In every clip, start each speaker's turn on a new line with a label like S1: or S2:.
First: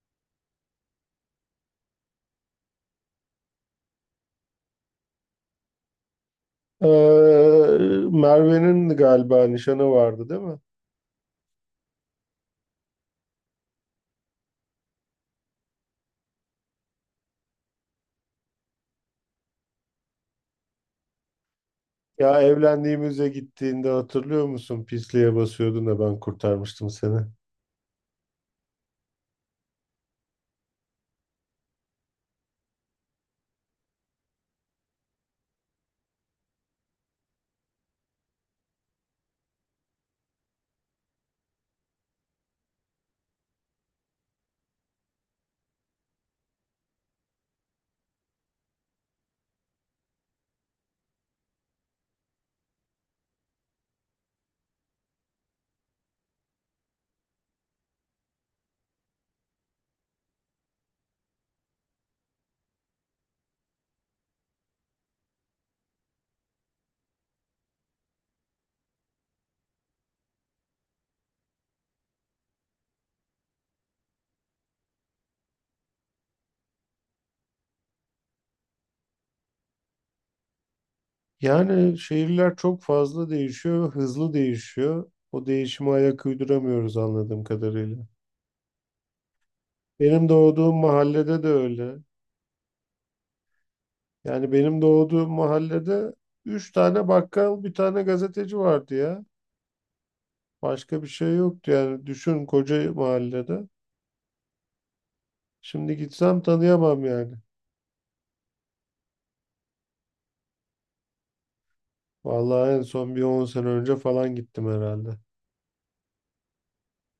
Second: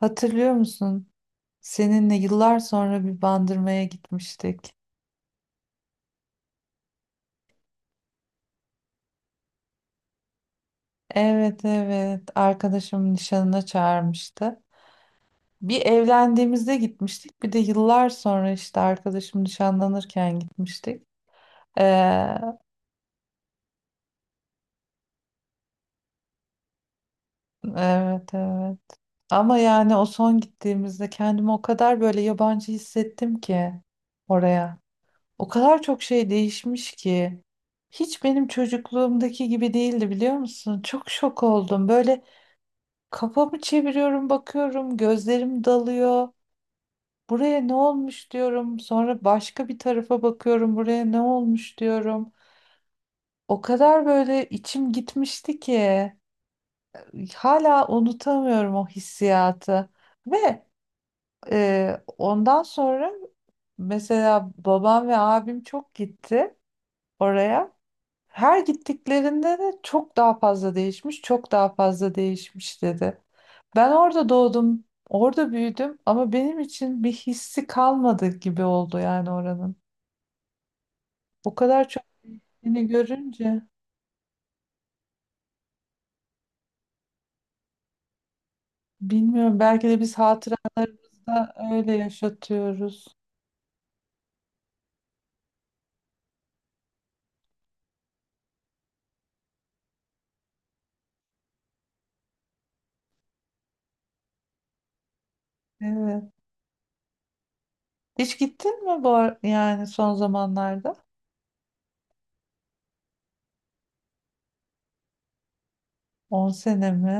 S1: Hatırlıyor musun? Seninle yıllar sonra bir bandırmaya gitmiştik.
S2: Ee, Merve'nin galiba nişanı vardı değil mi?
S1: Evet evet arkadaşımın nişanına çağırmıştı. Bir evlendiğimizde gitmiştik bir de yıllar sonra işte arkadaşım nişanlanırken gitmiştik. Ee,
S2: Ya evlendiğimize gittiğinde hatırlıyor musun? Pisliğe basıyordun da ben kurtarmıştım seni.
S1: evet evet ama yani o son gittiğimizde kendimi o kadar böyle yabancı hissettim ki oraya. O kadar çok şey değişmiş ki. Hiç benim çocukluğumdaki gibi değildi biliyor musun? Çok şok oldum. Böyle kafamı çeviriyorum, bakıyorum, gözlerim dalıyor. Buraya ne olmuş diyorum. Sonra başka bir tarafa bakıyorum. Buraya ne olmuş diyorum. O kadar böyle içim gitmişti ki hala unutamıyorum o hissiyatı. Ve ondan sonra mesela babam ve abim çok gitti oraya. Her gittiklerinde de çok daha fazla değişmiş, çok daha fazla değişmiş dedi. Ben orada doğdum, orada büyüdüm ama benim için bir hissi kalmadı gibi oldu yani oranın. O kadar
S2: Yani
S1: çok
S2: şehirler çok
S1: yeni
S2: fazla
S1: görünce
S2: değişiyor, hızlı değişiyor. O değişime ayak uyduramıyoruz anladığım kadarıyla.
S1: bilmiyorum belki de biz
S2: Benim doğduğum
S1: hatırada
S2: mahallede de öyle.
S1: öyle yaşatıyoruz.
S2: Yani benim doğduğum mahallede üç tane bakkal, bir tane gazeteci vardı ya. Başka bir şey yoktu yani. Düşün koca mahallede. Şimdi
S1: Evet.
S2: gitsem tanıyamam yani.
S1: Hiç gittin mi bu yani son zamanlarda?
S2: Vallahi en son bir 10 sene önce falan gittim herhalde.
S1: 10 sene mi?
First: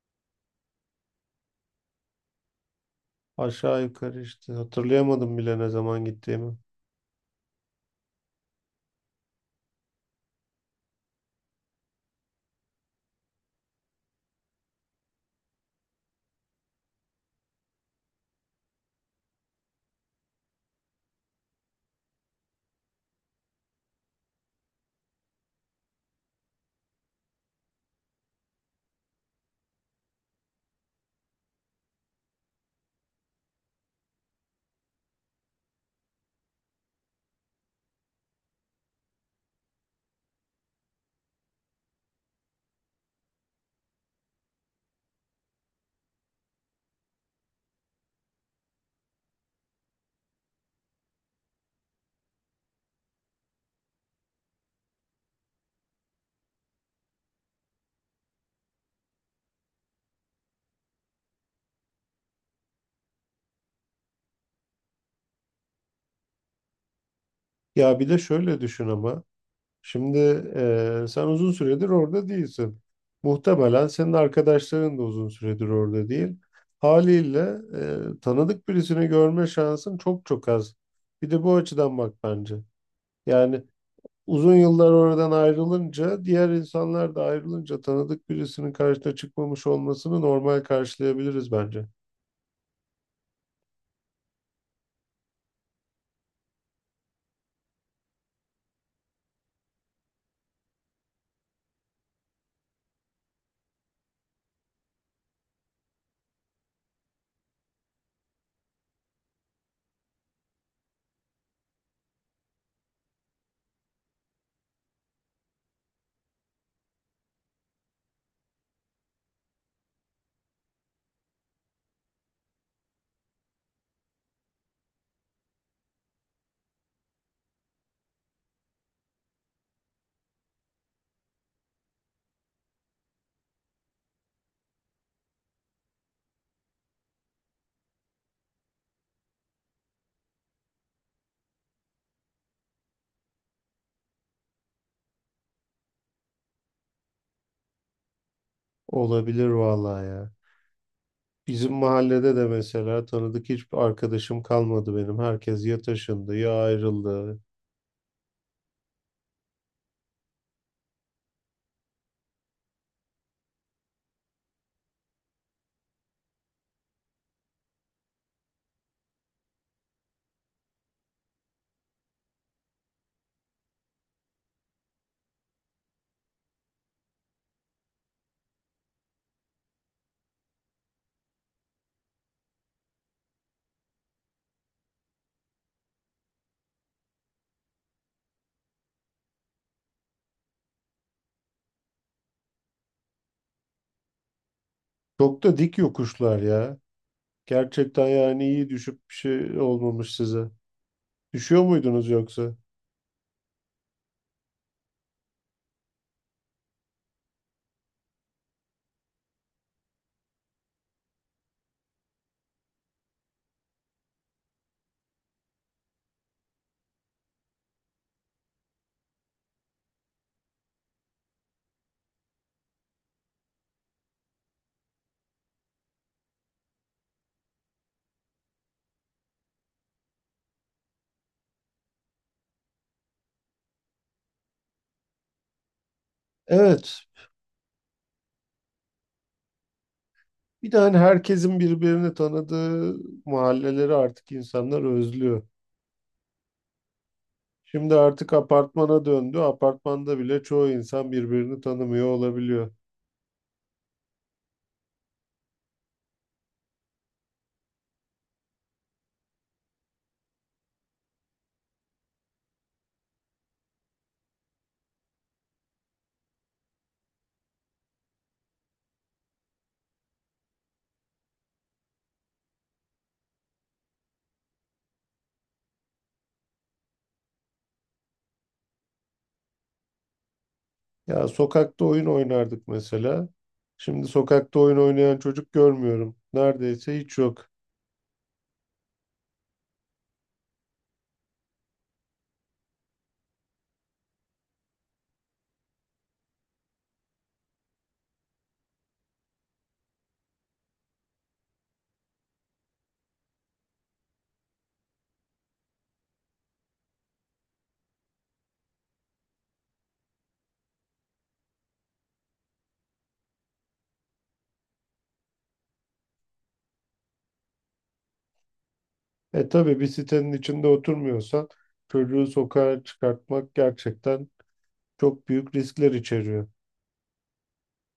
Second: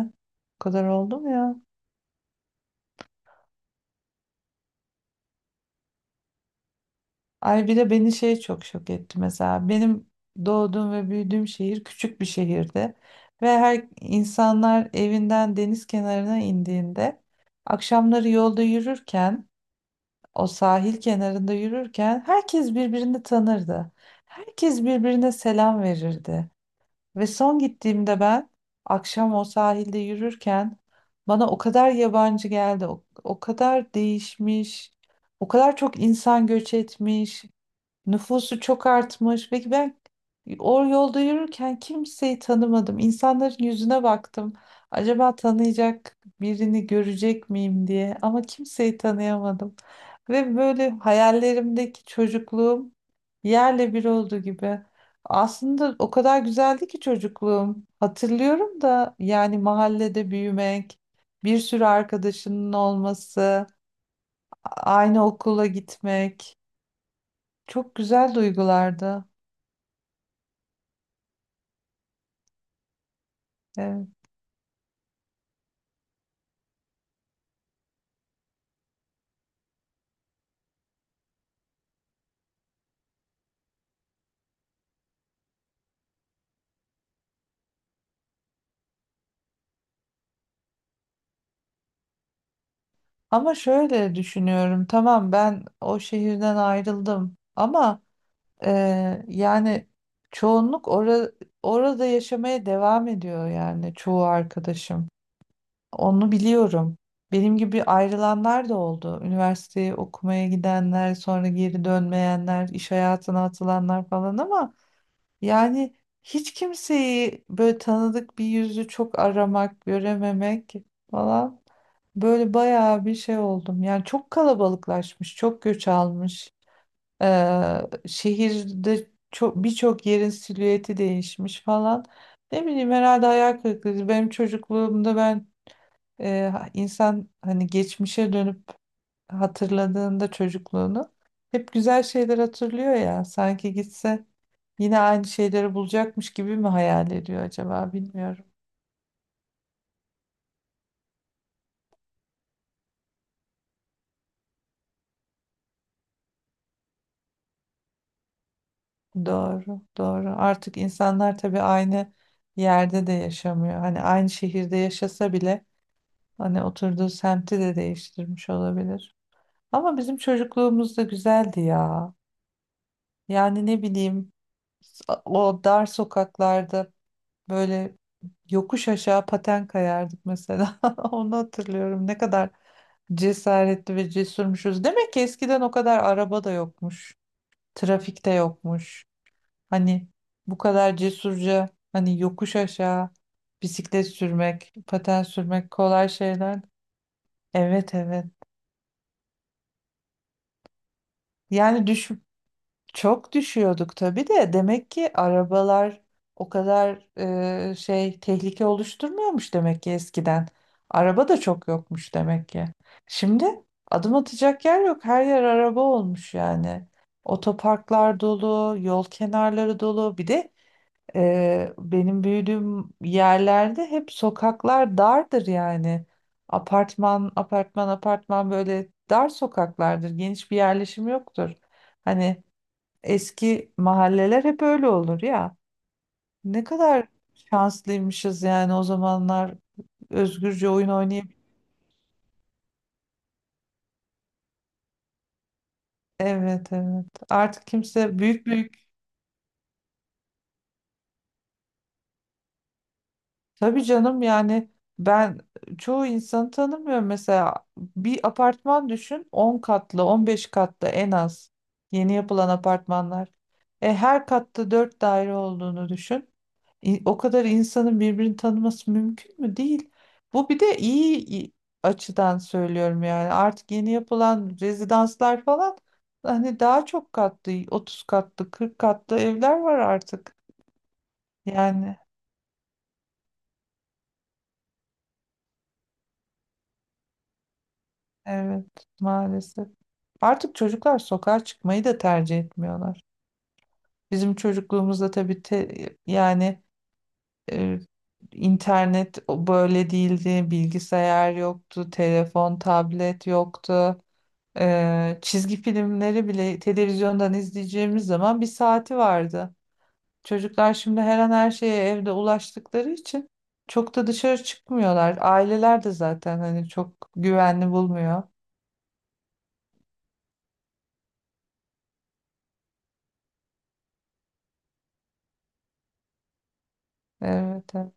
S1: O kadar oldu mu ya?
S2: Aşağı yukarı işte hatırlayamadım bile ne zaman gittiğimi.
S1: Ay bir de beni şey çok şok etti mesela. Benim doğduğum ve büyüdüğüm şehir küçük bir şehirdi. Ve her insanlar evinden deniz kenarına indiğinde akşamları yolda yürürken o sahil kenarında yürürken herkes birbirini tanırdı. Herkes birbirine selam verirdi. Ve son gittiğimde ben akşam o sahilde yürürken bana o kadar yabancı geldi. O kadar değişmiş. O kadar çok insan göç etmiş. Nüfusu çok artmış. Peki ben o yolda yürürken kimseyi tanımadım. İnsanların yüzüne baktım. Acaba tanıyacak birini görecek miyim diye ama kimseyi tanıyamadım. Ve böyle hayallerimdeki çocukluğum yerle bir oldu gibi. Aslında o kadar güzeldi ki çocukluğum. Hatırlıyorum da yani mahallede büyümek, bir sürü arkadaşının olması, aynı okula gitmek çok
S2: Ya bir de
S1: güzel
S2: şöyle düşün ama.
S1: duygulardı.
S2: Şimdi sen uzun süredir orada değilsin. Muhtemelen
S1: Evet.
S2: senin arkadaşların da uzun süredir orada değil. Haliyle tanıdık birisini görme şansın çok çok az. Bir de bu açıdan bak bence. Yani uzun yıllar oradan ayrılınca, diğer insanlar da ayrılınca tanıdık birisinin karşına çıkmamış olmasını normal karşılayabiliriz bence.
S1: Ama şöyle düşünüyorum. Tamam ben o şehirden ayrıldım. Ama e, yani çoğunluk orada yaşamaya devam ediyor yani çoğu arkadaşım. Onu biliyorum. Benim gibi ayrılanlar da oldu. Üniversiteyi okumaya gidenler, sonra geri dönmeyenler, iş hayatına atılanlar falan ama yani hiç kimseyi böyle tanıdık bir yüzü çok aramak, görememek falan böyle bayağı bir şey oldum. Yani çok kalabalıklaşmış, çok göç almış. Ee, şehirde çok birçok yerin silüeti değişmiş falan. Ne bileyim herhalde hayal kırıklığı. Benim çocukluğumda ben insan hani geçmişe dönüp hatırladığında çocukluğunu hep güzel şeyler hatırlıyor ya. Sanki gitse yine aynı şeyleri bulacakmış gibi mi hayal ediyor acaba bilmiyorum.
S2: Olabilir vallahi ya. Bizim mahallede de mesela tanıdık hiçbir arkadaşım kalmadı benim. Herkes ya taşındı ya ayrıldı.
S1: Doğru, doğru. Artık insanlar tabii aynı yerde de yaşamıyor. Hani aynı şehirde yaşasa bile hani oturduğu semti de değiştirmiş olabilir. Ama bizim çocukluğumuz da güzeldi ya. Yani ne bileyim o dar sokaklarda böyle yokuş aşağı paten kayardık mesela. Onu hatırlıyorum. Ne kadar cesaretli ve cesurmuşuz. Demek ki eskiden o kadar araba da yokmuş. Trafikte yokmuş. Hani bu kadar cesurca hani yokuş aşağı bisiklet sürmek, paten
S2: Çok da
S1: sürmek
S2: dik
S1: kolay
S2: yokuşlar
S1: şeyler.
S2: ya.
S1: Evet
S2: Gerçekten
S1: evet.
S2: yani iyi düşüp bir şey olmamış size. Düşüyor
S1: Yani
S2: muydunuz yoksa?
S1: çok düşüyorduk tabii de demek ki arabalar o kadar şey tehlike oluşturmuyormuş demek ki eskiden. Araba da çok yokmuş demek ki. Şimdi adım atacak yer yok. Her yer araba olmuş yani. Otoparklar dolu, yol kenarları dolu. Bir de benim büyüdüğüm yerlerde hep sokaklar dardır yani. Apartman, apartman, apartman böyle dar sokaklardır. Geniş bir yerleşim yoktur. Hani eski mahalleler hep öyle olur ya. Ne
S2: Evet.
S1: kadar şanslıymışız yani o zamanlar özgürce
S2: Bir de
S1: oyun
S2: hani
S1: oynayıp.
S2: herkesin birbirini tanıdığı mahalleleri artık insanlar özlüyor.
S1: Evet evet. Artık
S2: Şimdi
S1: kimse
S2: artık
S1: büyük büyük
S2: apartmana döndü. Apartmanda bile çoğu insan birbirini tanımıyor olabiliyor.
S1: tabii canım yani ben çoğu insanı tanımıyorum. Mesela bir apartman düşün 10 katlı 15 katlı en az yeni yapılan apartmanlar. E, her katta 4 daire olduğunu düşün. O kadar insanın birbirini tanıması mümkün mü? Değil. Bu bir de iyi açıdan söylüyorum yani. Artık yeni yapılan rezidanslar falan hani daha çok katlı 30 katlı 40 katlı evler var artık.
S2: Ya sokakta
S1: Yani.
S2: oyun oynardık mesela. Şimdi sokakta oyun oynayan çocuk görmüyorum. Neredeyse hiç yok.
S1: Evet, maalesef. Artık çocuklar sokağa çıkmayı da tercih etmiyorlar. Bizim çocukluğumuzda tabii yani e, internet o böyle değildi, bilgisayar yoktu, telefon, tablet yoktu. Çizgi filmleri bile televizyondan izleyeceğimiz zaman bir saati vardı. Çocuklar şimdi her an her şeye evde ulaştıkları için çok da dışarı çıkmıyorlar. Aileler de zaten hani çok güvenli bulmuyor.
S2: E tabii bir sitenin içinde oturmuyorsan çocuğu sokağa çıkartmak gerçekten çok büyük riskler içeriyor.
S1: Evet. Evet.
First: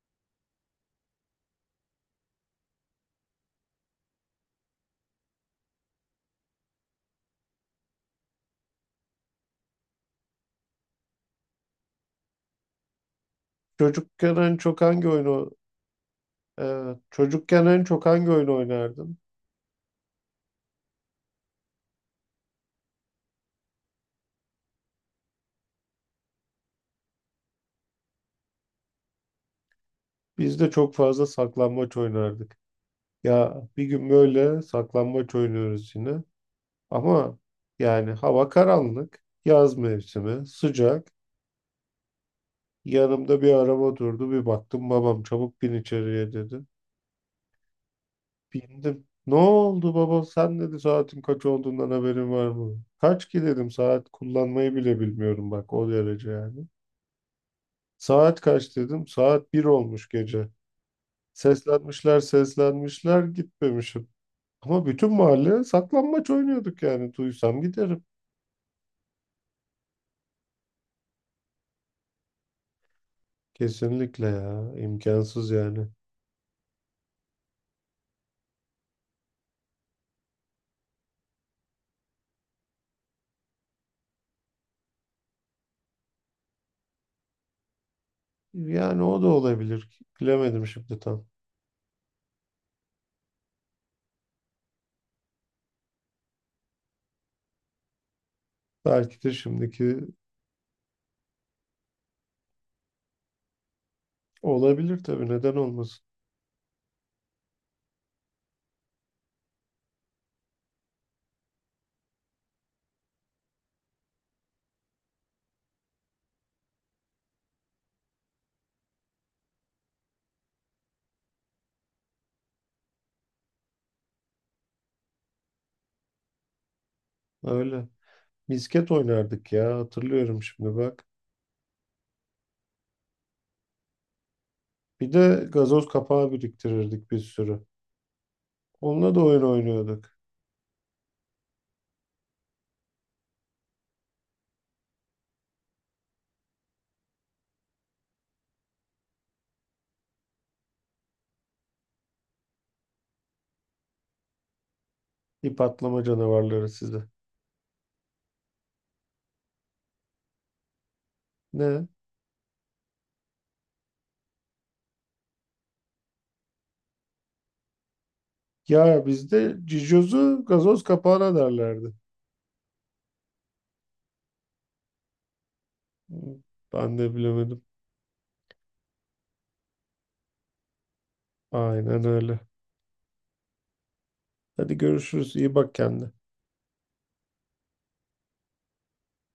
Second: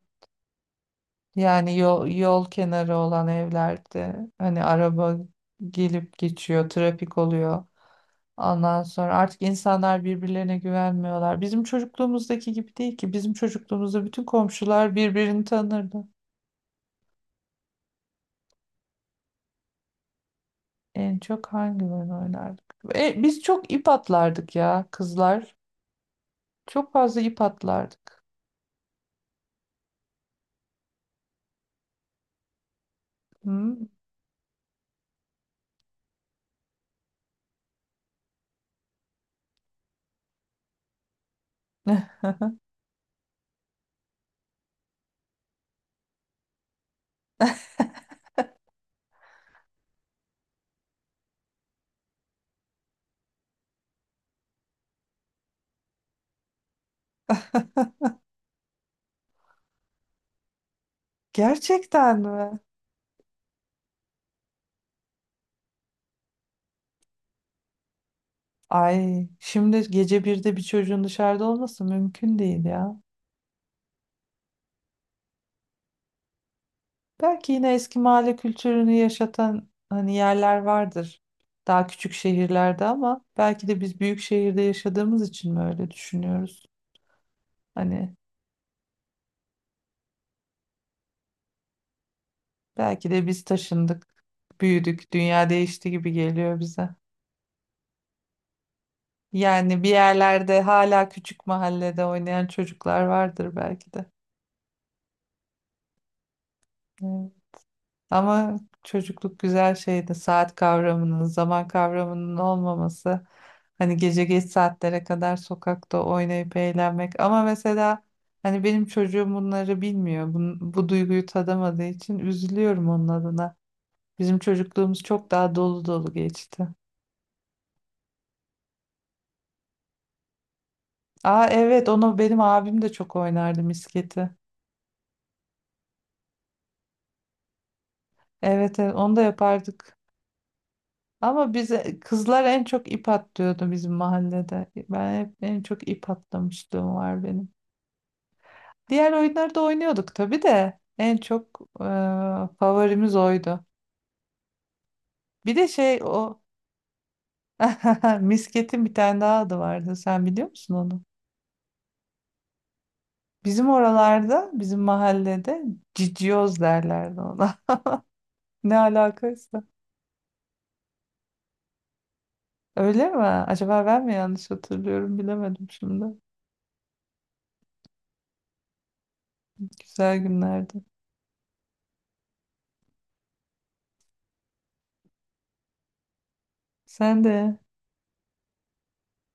S1: Yani yol kenarı olan evlerde hani araba gelip geçiyor, trafik oluyor. Ondan sonra artık insanlar birbirlerine güvenmiyorlar. Bizim çocukluğumuzdaki gibi değil ki. Bizim çocukluğumuzda bütün
S2: Çocukken en çok
S1: komşular
S2: hangi
S1: birbirini
S2: oyunu
S1: tanırdı.
S2: e, çocukken en çok hangi oyun oynardın?
S1: En çok hangi oyun oynardık? Biz çok ip atlardık ya kızlar. Çok fazla ip atlardık.
S2: Biz de çok fazla saklambaç oynardık. Ya
S1: Hı?
S2: bir gün böyle saklambaç oynuyoruz yine. Ama yani hava karanlık, yaz mevsimi, sıcak. Yanımda bir araba durdu. Bir baktım babam çabuk bin içeriye dedi. Bindim. Ne oldu baba? Sen dedi saatin kaç olduğundan haberin var mı? Kaç ki dedim saat kullanmayı bile bilmiyorum bak o derece yani. Saat kaç dedim. Saat bir olmuş gece.
S1: Gerçekten
S2: Seslenmişler
S1: mi?
S2: seslenmişler gitmemişim. Ama bütün mahalle saklambaç oynuyorduk yani. Duysam giderim.
S1: Ay, şimdi gece birde bir çocuğun dışarıda olması mümkün değil ya.
S2: Kesinlikle ya. İmkansız yani.
S1: Belki yine eski mahalle kültürünü yaşatan hani yerler vardır. Daha küçük şehirlerde ama belki de biz büyük şehirde yaşadığımız için mi öyle düşünüyoruz? Hani
S2: Yani o da olabilir. Bilemedim şimdi tam.
S1: belki de biz taşındık, büyüdük, dünya değişti gibi geliyor bize.
S2: Belki de
S1: Yani bir
S2: şimdiki
S1: yerlerde hala küçük mahallede oynayan çocuklar vardır belki de.
S2: Olabilir tabii neden olmasın.
S1: Evet. Ama çocukluk güzel şeydi. Saat kavramının, zaman kavramının olmaması. Hani gece geç saatlere kadar sokakta oynayıp eğlenmek. Ama mesela hani benim çocuğum bunları bilmiyor. Bu duyguyu tadamadığı için üzülüyorum onun adına. Bizim çocukluğumuz çok daha dolu dolu geçti.
S2: Öyle. Misket oynardık ya hatırlıyorum şimdi bak.
S1: Aa evet onu benim abim de çok oynardı misketi.
S2: Bir de gazoz kapağı biriktirirdik bir sürü.
S1: Evet, evet
S2: Onunla
S1: onu
S2: da
S1: da
S2: oyun
S1: yapardık.
S2: oynuyorduk.
S1: Ama bize kızlar en çok ip atlıyordu bizim mahallede. Ben hep en çok ip atlamışlığım var benim. Diğer oyunları da oynuyorduk tabii de en çok favorimiz oydu. Bir
S2: İp
S1: de şey
S2: atlama
S1: o
S2: canavarları size.
S1: misketin bir tane daha adı vardı. Sen biliyor musun onu?
S2: Ne?
S1: Bizim oralarda, bizim mahallede cicioz derlerdi ona. Ne
S2: Ya bizde
S1: alakaysa.
S2: cicozu gazoz kapağına derlerdi.
S1: Öyle mi? Acaba ben mi yanlış hatırlıyorum bilemedim şimdi.
S2: Ben de bilemedim.
S1: Güzel günlerdi.
S2: Aynen öyle. Hadi görüşürüz. İyi bak kendine.
S1: Sen de.